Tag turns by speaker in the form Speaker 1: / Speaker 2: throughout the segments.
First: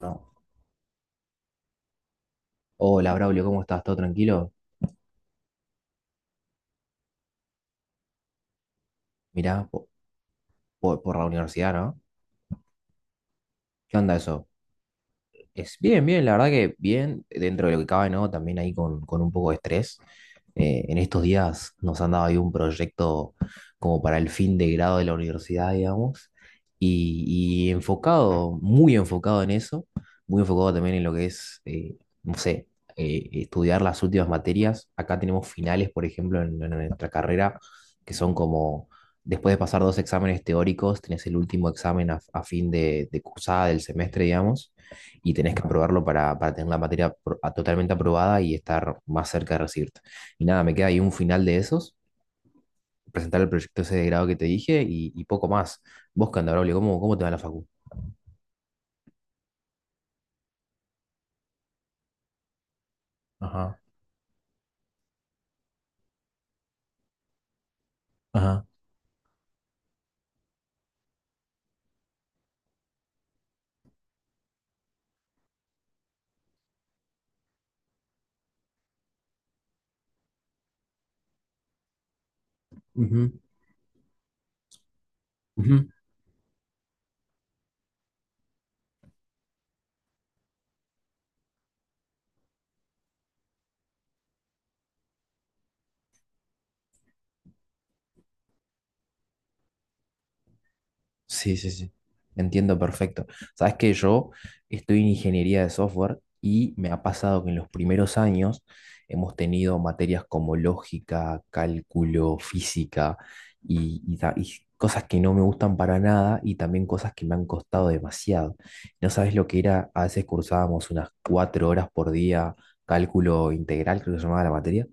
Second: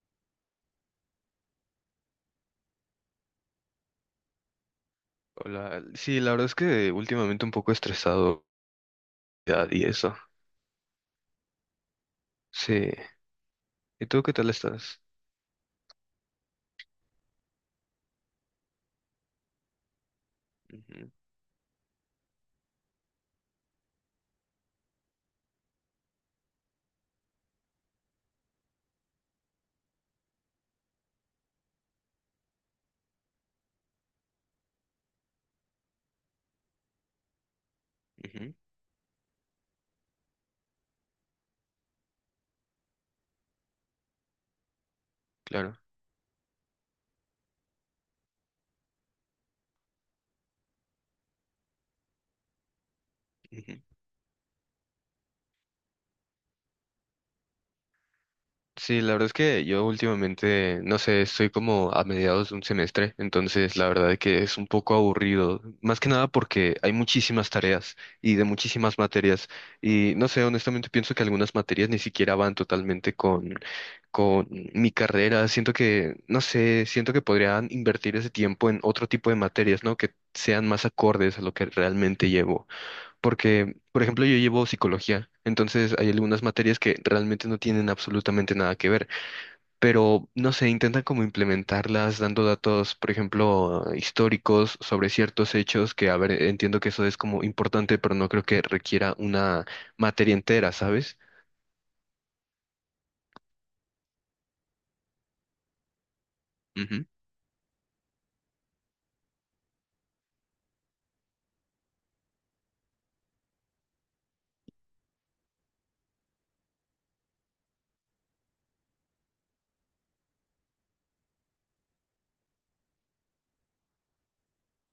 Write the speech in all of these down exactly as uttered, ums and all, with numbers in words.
Speaker 1: No. Hola, Braulio, ¿cómo estás? ¿Todo tranquilo?
Speaker 2: Hola, sí, la verdad es que últimamente un poco estresado
Speaker 1: Mirá,
Speaker 2: ya, y
Speaker 1: po-
Speaker 2: eso.
Speaker 1: po- por la universidad, ¿no?
Speaker 2: Sí.
Speaker 1: ¿Qué
Speaker 2: ¿Y
Speaker 1: onda
Speaker 2: tú qué
Speaker 1: eso?
Speaker 2: tal estás?
Speaker 1: Es bien, bien, la verdad que bien, dentro de lo que cabe, ¿no? También ahí con, con un poco de estrés. Eh, en
Speaker 2: Ujú,
Speaker 1: estos días nos han dado ahí un proyecto como para el fin de grado de la universidad, digamos, y, y enfocado, muy enfocado en eso, muy enfocado también en lo que es, eh, no sé, eh, estudiar las últimas materias. Acá tenemos finales, por ejemplo, en, en nuestra carrera, que son
Speaker 2: ujú,
Speaker 1: como, después de pasar dos exámenes teóricos, tenés el último examen a, a fin de, de cursada del semestre, digamos, y tenés que
Speaker 2: claro.
Speaker 1: aprobarlo para, para tener la materia pro- a- totalmente aprobada y estar más cerca de recibirte. Y nada, me queda ahí un final de esos, presentar el proyecto ese de grado que te dije y, y poco más. Vos, Candabrolio, ¿cómo, cómo te va la facu?
Speaker 2: Sí, la verdad es que yo últimamente, no sé, estoy como a mediados de un semestre, entonces
Speaker 1: Ajá,
Speaker 2: la verdad es que es un poco aburrido, más que nada porque hay muchísimas tareas y de
Speaker 1: ajá.
Speaker 2: muchísimas materias y no sé, honestamente pienso que algunas materias ni siquiera van totalmente con con mi carrera, siento que, no sé, siento que podrían invertir ese tiempo en otro tipo de materias, ¿no? Que sean más acordes a lo que realmente llevo.
Speaker 1: Ujú,
Speaker 2: Porque, por ejemplo, yo llevo psicología,
Speaker 1: ujú.
Speaker 2: entonces hay algunas materias que realmente no tienen absolutamente nada que ver, pero no sé, intentan como implementarlas dando datos, por ejemplo, históricos sobre ciertos hechos que, a ver, entiendo que eso es como importante, pero no creo que requiera una materia entera, ¿sabes?
Speaker 1: Sí, sí, sí. Entiendo perfecto. Sabes que yo estoy en ingeniería de software y me ha
Speaker 2: Ujú,
Speaker 1: pasado que en los primeros años hemos tenido materias como lógica, cálculo, física y, y ta- y cosas que no me gustan para nada y también cosas que me han costado demasiado. No sabes lo que era, a veces cursábamos unas cuatro horas por día cálculo integral, creo que se llamaba la materia.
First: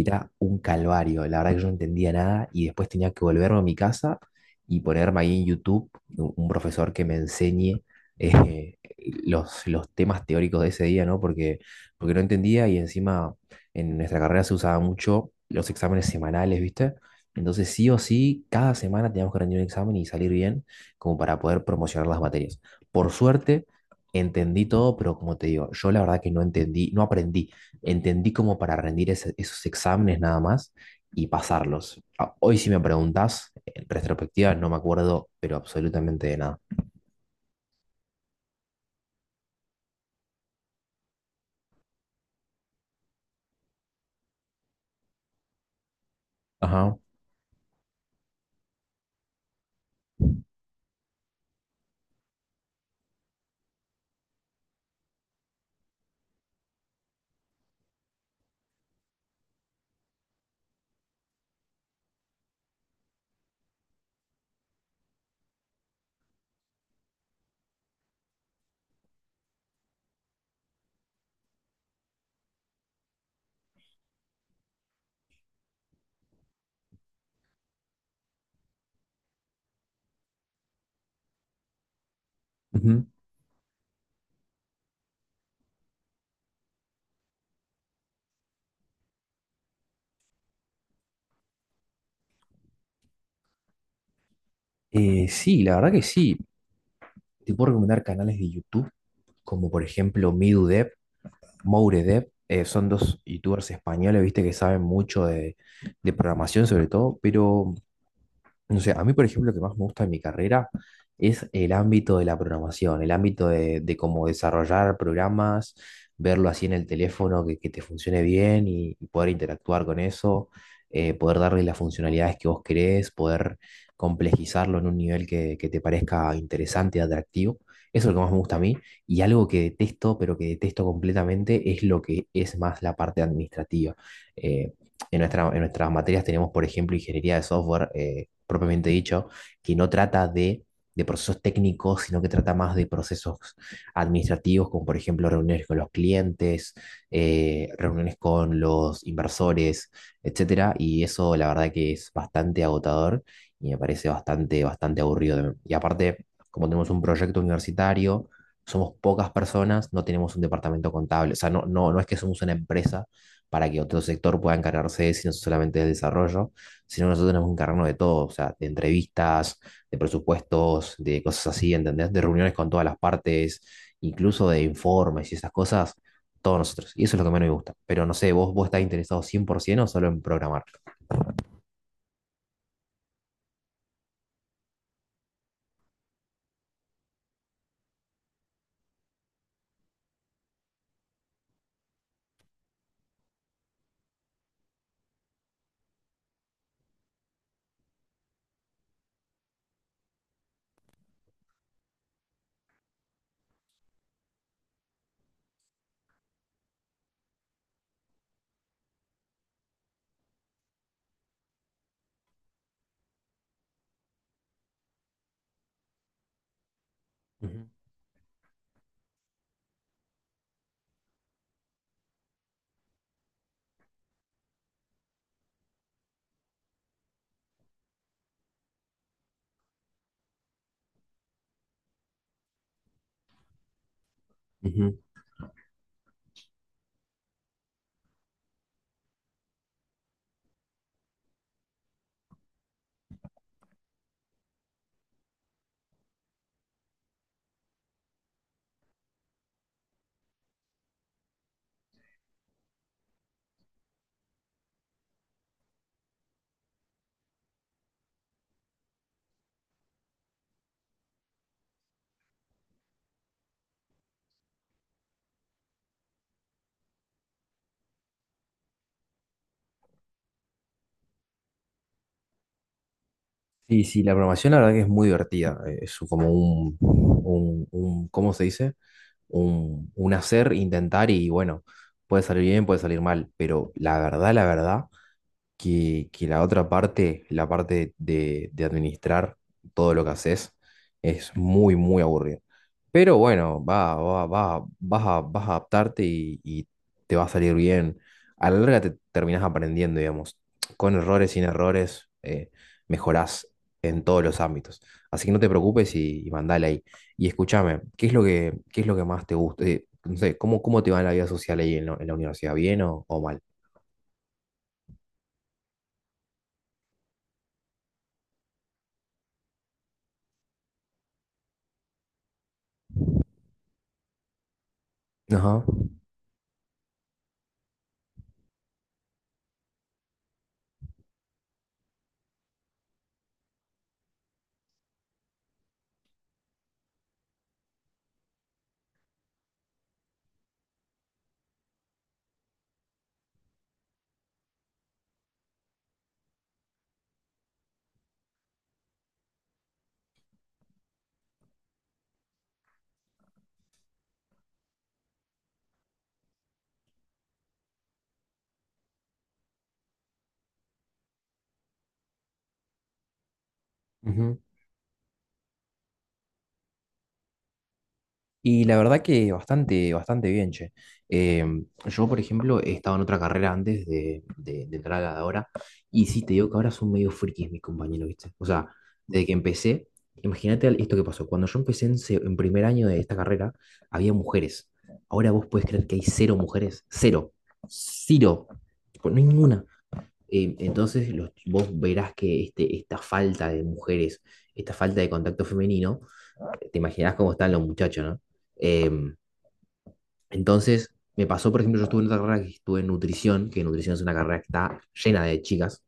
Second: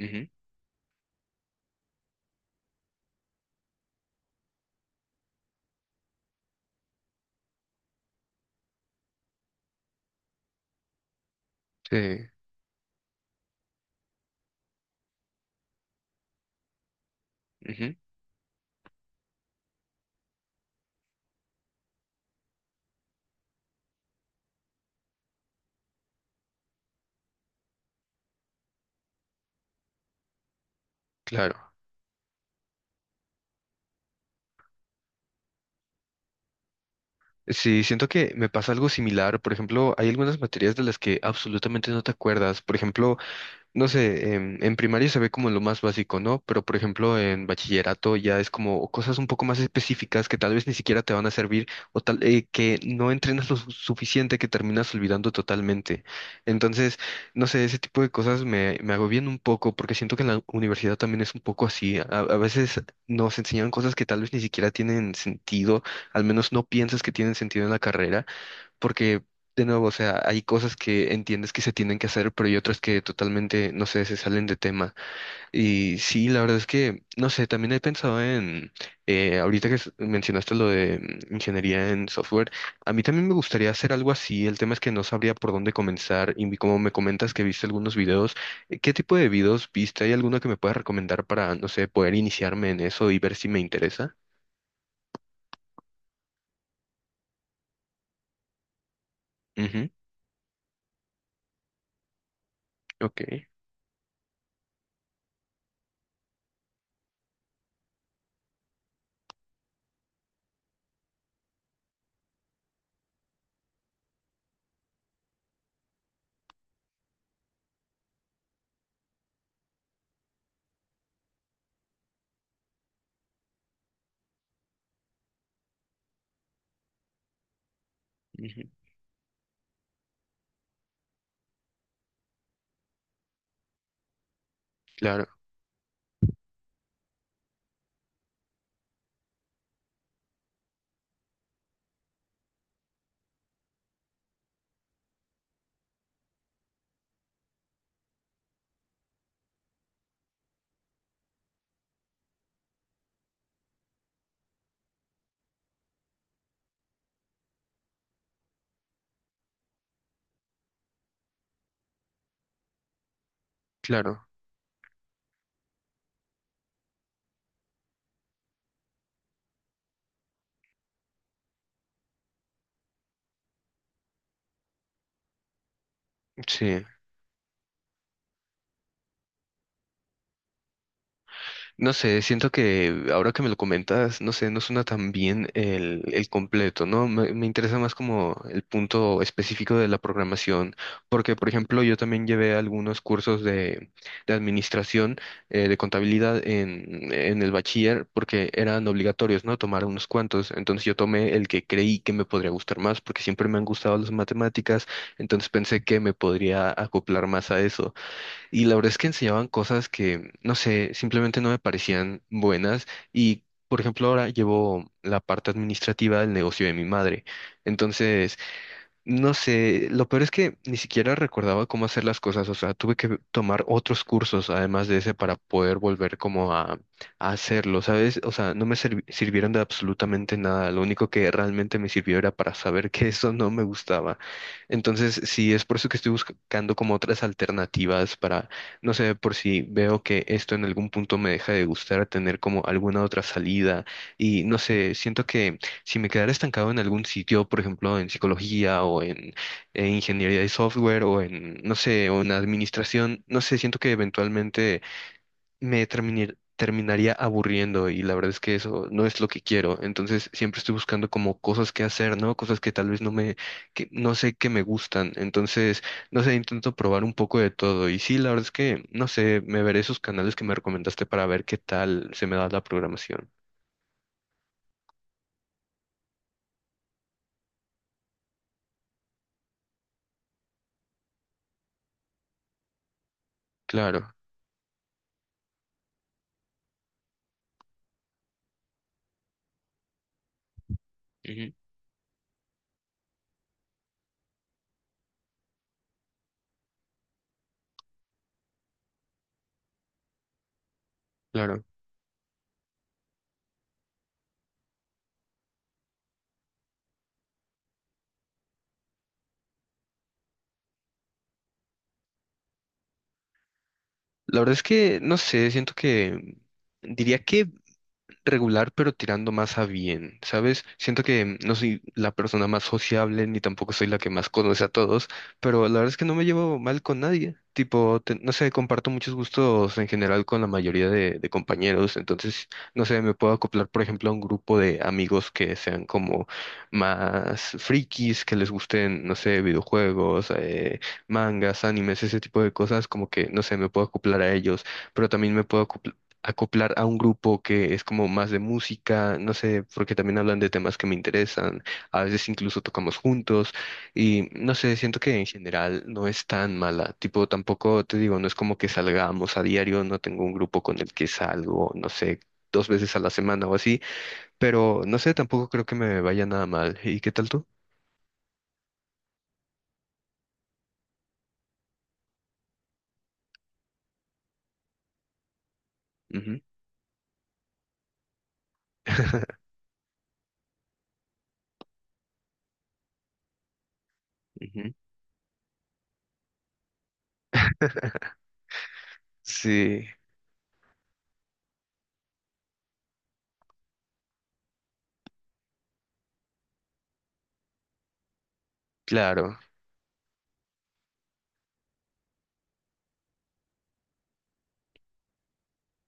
Speaker 2: ujú,
Speaker 1: un calvario, la verdad que yo no entendía nada y después tenía que volverme a mi casa y ponerme ahí en YouTube u- un profesor que me enseñe eh, los, los temas teóricos de ese día, ¿no? Porque,
Speaker 2: sí,
Speaker 1: porque no entendía y encima en nuestra carrera se usaba mucho los exámenes semanales, ¿viste? Entonces sí
Speaker 2: ujú,
Speaker 1: o sí, cada semana teníamos que rendir un examen y salir bien como para poder promocionar las materias. Por suerte, entendí todo, pero como te digo, yo la verdad que no entendí, no aprendí, entendí como para rendir ese- esos exámenes nada más y
Speaker 2: claro.
Speaker 1: pasarlos. Ah, hoy si me preguntas, en retrospectiva no me acuerdo, pero absolutamente de nada.
Speaker 2: Sí, siento que me pasa algo similar. Por ejemplo, hay algunas materias de las que absolutamente no te acuerdas. Por ejemplo, no sé, em, en, primaria se ve como lo más básico, ¿no? Pero por
Speaker 1: Ajá.
Speaker 2: ejemplo, en bachillerato ya es como cosas un poco más específicas que tal vez ni siquiera te van a servir o tal eh, que no entrenas lo su- suficiente que terminas olvidando totalmente. Entonces, no sé, ese tipo de cosas me, me agobian un poco porque siento que en la universidad también es un poco así. A, a veces nos enseñan cosas que tal vez ni siquiera tienen sentido, al menos no piensas que tienen sentido en la carrera porque, de nuevo, o sea, hay cosas que entiendes que se tienen que hacer, pero hay otras que totalmente, no sé, se salen de tema. Y sí, la verdad es que, no sé, también he pensado en, eh, ahorita que s- mencionaste lo de mm, ingeniería en software, a mí
Speaker 1: Ujú.
Speaker 2: también me gustaría hacer algo así. El tema es que no sabría por dónde comenzar y vi- como me comentas que viste algunos videos, eh, ¿qué tipo de videos viste? ¿Hay alguno que me puedas recomendar para, no sé, poder iniciarme en eso y ver si me interesa?
Speaker 1: Eh, sí, la verdad que sí. Te puedo recomendar canales de YouTube, como por
Speaker 2: Ujú,
Speaker 1: ejemplo Midudev, Mouredep. Eh, son dos
Speaker 2: ok.
Speaker 1: youtubers españoles, viste, que saben mucho de, de programación sobre todo, pero no sé, a mí, por ejemplo, lo que más me gusta de mi carrera es el ámbito de la programación, el ámbito de, de cómo desarrollar programas, verlo así en el teléfono que, que te funcione bien y, y poder interactuar con eso, eh, poder darle las funcionalidades que vos querés, poder complejizarlo en un nivel que, que te parezca interesante y atractivo. Eso es lo que más me gusta a
Speaker 2: Ujú,
Speaker 1: mí. Y algo que detesto, pero que detesto completamente, es lo que es más la parte administrativa. Eh, en,
Speaker 2: claro,
Speaker 1: nuestra, en nuestras materias tenemos, por ejemplo, ingeniería de software, eh, propiamente dicho, que no trata de, de procesos técnicos, sino que trata más de procesos administrativos, como por ejemplo reuniones con los clientes, eh, reuniones con los inversores, etcétera. Y eso la verdad que es bastante agotador y me parece bastante, bastante aburrido. Y aparte, como tenemos un proyecto universitario, somos pocas personas, no tenemos un departamento contable. O sea, no, no, no es que somos una empresa para que otro
Speaker 2: claro.
Speaker 1: sector pueda encargarse, sino solamente del desarrollo, sino nosotros tenemos que encargarnos de todo, o sea, de entrevistas, de presupuestos, de cosas así, ¿entendés? De reuniones con todas las partes, incluso de informes y esas cosas, todos
Speaker 2: Sí.
Speaker 1: nosotros. Y eso es lo que menos me gusta. Pero no sé, ¿vos, vos estás interesado cien por ciento o solo en programar?
Speaker 2: No sé, siento que ahora que me lo comentas, no sé, no suena tan bien el, el completo, ¿no? Me, me interesa más como el punto específico de la programación, porque, por ejemplo, yo también llevé algunos cursos de, de, administración, eh, de contabilidad en, en el bachiller, porque eran obligatorios, ¿no? Tomar unos cuantos. Entonces yo tomé el que creí que me podría gustar más, porque siempre me han gustado las matemáticas, entonces pensé que me podría acoplar más a eso y la verdad es que enseñaban cosas que, no sé, simplemente no me parecían buenas. Y, por ejemplo, ahora llevo la parte administrativa del negocio de mi madre.
Speaker 1: Ujú.
Speaker 2: Entonces, no sé, lo peor es que ni siquiera recordaba cómo hacer las cosas, o sea, tuve que tomar otros cursos además de ese para poder volver como a, a hacerlo, ¿sabes? O sea, no me servi- sirvieron de absolutamente nada, lo único que realmente me sirvió era para saber que eso no me gustaba.
Speaker 1: Ujú.
Speaker 2: Entonces, sí, es por eso que estoy buscando como otras alternativas para, no sé, por si veo que esto en algún punto me deja de gustar, tener como alguna otra salida y no sé, siento que si me quedara estancado en algún sitio, por ejemplo, en psicología o en, eh, ingeniería de software o en, no sé, o en administración, no sé, siento que eventualmente me termine- terminaría aburriendo y la verdad es que eso no es lo que quiero. Entonces siempre estoy buscando como cosas que hacer, ¿no? Cosas que tal vez no me, que no sé que me gustan. Entonces, no sé, intento probar un poco de todo. Y sí, la verdad es que, no sé, me veré esos canales que me recomendaste para ver qué tal se me da la programación.
Speaker 1: Sí, sí, la programación la verdad que es muy divertida. eh, Es como un, un, un- ¿cómo se dice? Un, un hacer, intentar y bueno, puede salir bien, puede salir mal, pero la
Speaker 2: Claro.
Speaker 1: verdad, la verdad que, que la otra parte, la parte de, de administrar todo lo que haces, es
Speaker 2: Ujú.
Speaker 1: muy, muy aburrido. Pero bueno, va, va, va, vas a, vas a adaptarte y, y te va a salir bien. A la larga te terminás aprendiendo, digamos. Con errores, sin
Speaker 2: Claro.
Speaker 1: errores, eh, mejorás en todos los ámbitos. Así que no te preocupes y, y mandale ahí. Y escúchame, ¿qué es lo que, qué es lo que más te gusta? Eh, no sé, ¿cómo, cómo te va en la vida social ahí en, la en la universidad? ¿Bien o, o mal?
Speaker 2: La verdad es que, no sé, siento que diría que regular, pero tirando más a bien, ¿sabes? Siento que no soy la persona más sociable, ni tampoco soy la que más conoce a todos, pero
Speaker 1: Ajá.
Speaker 2: la verdad es que no me llevo mal con nadie. Tipo, te- no sé, comparto muchos gustos en general con la mayoría de, de, compañeros, entonces, no sé, me puedo acoplar, por ejemplo, a un grupo de amigos que sean como más frikis, que les gusten, no sé, videojuegos, eh, mangas, animes, ese tipo de cosas, como que, no sé, me puedo acoplar a ellos pero también me puedo acoplar acoplar a un grupo que es como más de música, no sé, porque también hablan de temas que me interesan, a veces incluso tocamos juntos y no sé, siento que en general no es tan mala, tipo tampoco te digo, no es como que salgamos a diario, no tengo un grupo con el que salgo, no sé, dos veces a la semana o así,
Speaker 1: Ujú.
Speaker 2: pero no sé, tampoco creo que me vaya nada mal. ¿Y qué tal tú?
Speaker 1: Y la verdad que bastante, bastante bien, che. Eh, yo, por ejemplo, he estado en otra carrera antes de, de- de entrar a la de ahora, y sí te
Speaker 2: Ujú.
Speaker 1: digo que ahora son medio frikis mis compañeros, ¿viste? O sea, desde que empecé, imagínate al- esto que pasó. Cuando yo empecé en, se- en primer año de esta carrera, había mujeres.
Speaker 2: Ujú.
Speaker 1: Ahora vos podés creer que hay cero mujeres. Cero. Cero. Tipo, no hay ninguna.
Speaker 2: Sí,
Speaker 1: Eh, entonces, los- vos verás que este, esta falta de mujeres, esta falta de contacto femenino, te imaginas cómo están los muchachos, ¿no? Em,
Speaker 2: claro,
Speaker 1: entonces, me pasó, por ejemplo, yo estuve en otra carrera que estuve en nutrición, que nutrición es una carrera que está llena de chicas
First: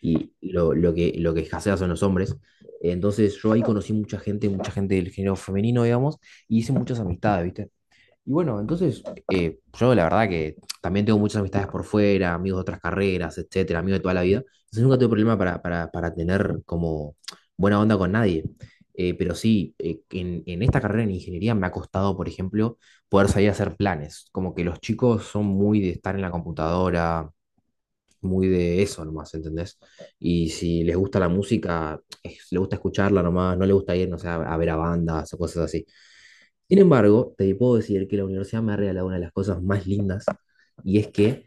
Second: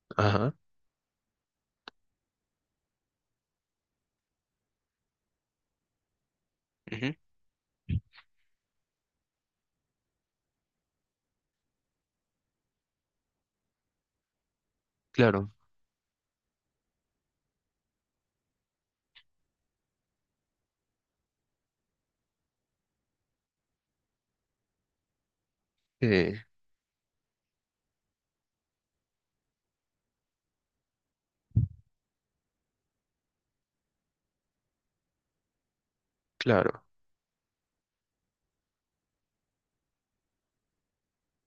Speaker 1: y
Speaker 2: ajá,
Speaker 1: lo, lo que, lo que escasea son los hombres. Entonces, yo ahí conocí mucha gente, mucha gente del género femenino, digamos, y hice muchas
Speaker 2: ujú,
Speaker 1: amistades, ¿viste? Y bueno, entonces eh, yo la verdad que también tengo muchas amistades por fuera, amigos de otras carreras, etcétera, amigos de toda la vida. Entonces nunca tuve problema
Speaker 2: claro,
Speaker 1: para, para, para tener como buena onda con nadie. Eh, pero sí, eh, en, en esta carrera en ingeniería me ha costado, por ejemplo, poder salir a hacer planes. Como que los chicos son muy de
Speaker 2: sí,
Speaker 1: estar en la computadora, muy de eso nomás, ¿entendés? Y si les gusta la música, es- les gusta escucharla nomás, no les gusta ir, no sé, a, a ver a bandas o cosas así. Sin
Speaker 2: claro,
Speaker 1: embargo, te puedo decir que la universidad me ha regalado una de las cosas más lindas y es que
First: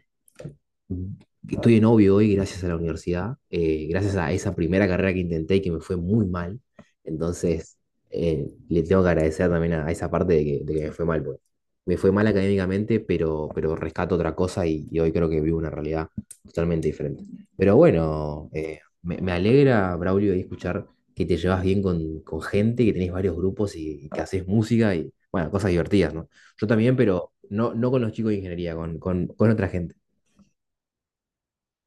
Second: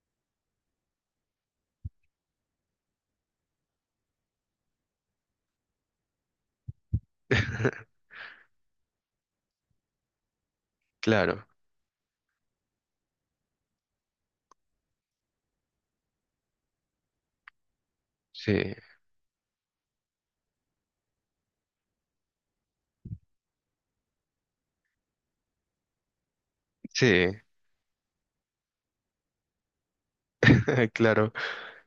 Speaker 1: estoy en novio hoy gracias a la universidad, eh, gracias a esa primera carrera que intenté y que me fue muy mal. Entonces, eh, le tengo que agradecer también a, a esa parte de que, de que me fue mal, porque
Speaker 2: claro,
Speaker 1: me fue mal académicamente, pero, pero rescato otra cosa y, y hoy creo que vivo una realidad totalmente diferente. Pero bueno,
Speaker 2: sí.
Speaker 1: eh, me, me alegra, Braulio, ahí escuchar que te llevas bien con, con gente, que tenés varios grupos y, y que haces música y, bueno, cosas divertidas, ¿no? Yo también,
Speaker 2: Sí,
Speaker 1: pero no, no con los chicos de ingeniería, con, con, con otra gente.
Speaker 2: claro.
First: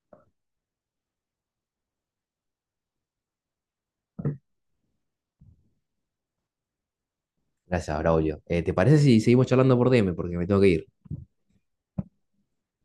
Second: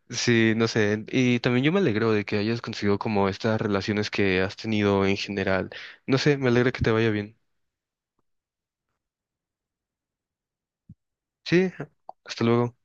Speaker 2: Sí, no sé. Y también yo me alegro de que hayas conseguido como estas relaciones que has tenido en general. No sé, me alegra que te vaya bien.
Speaker 1: Gracias, Braulio. Eh, ¿te parece si seguimos charlando por D M? Porque me tengo que ir.
Speaker 2: Sí, hasta luego.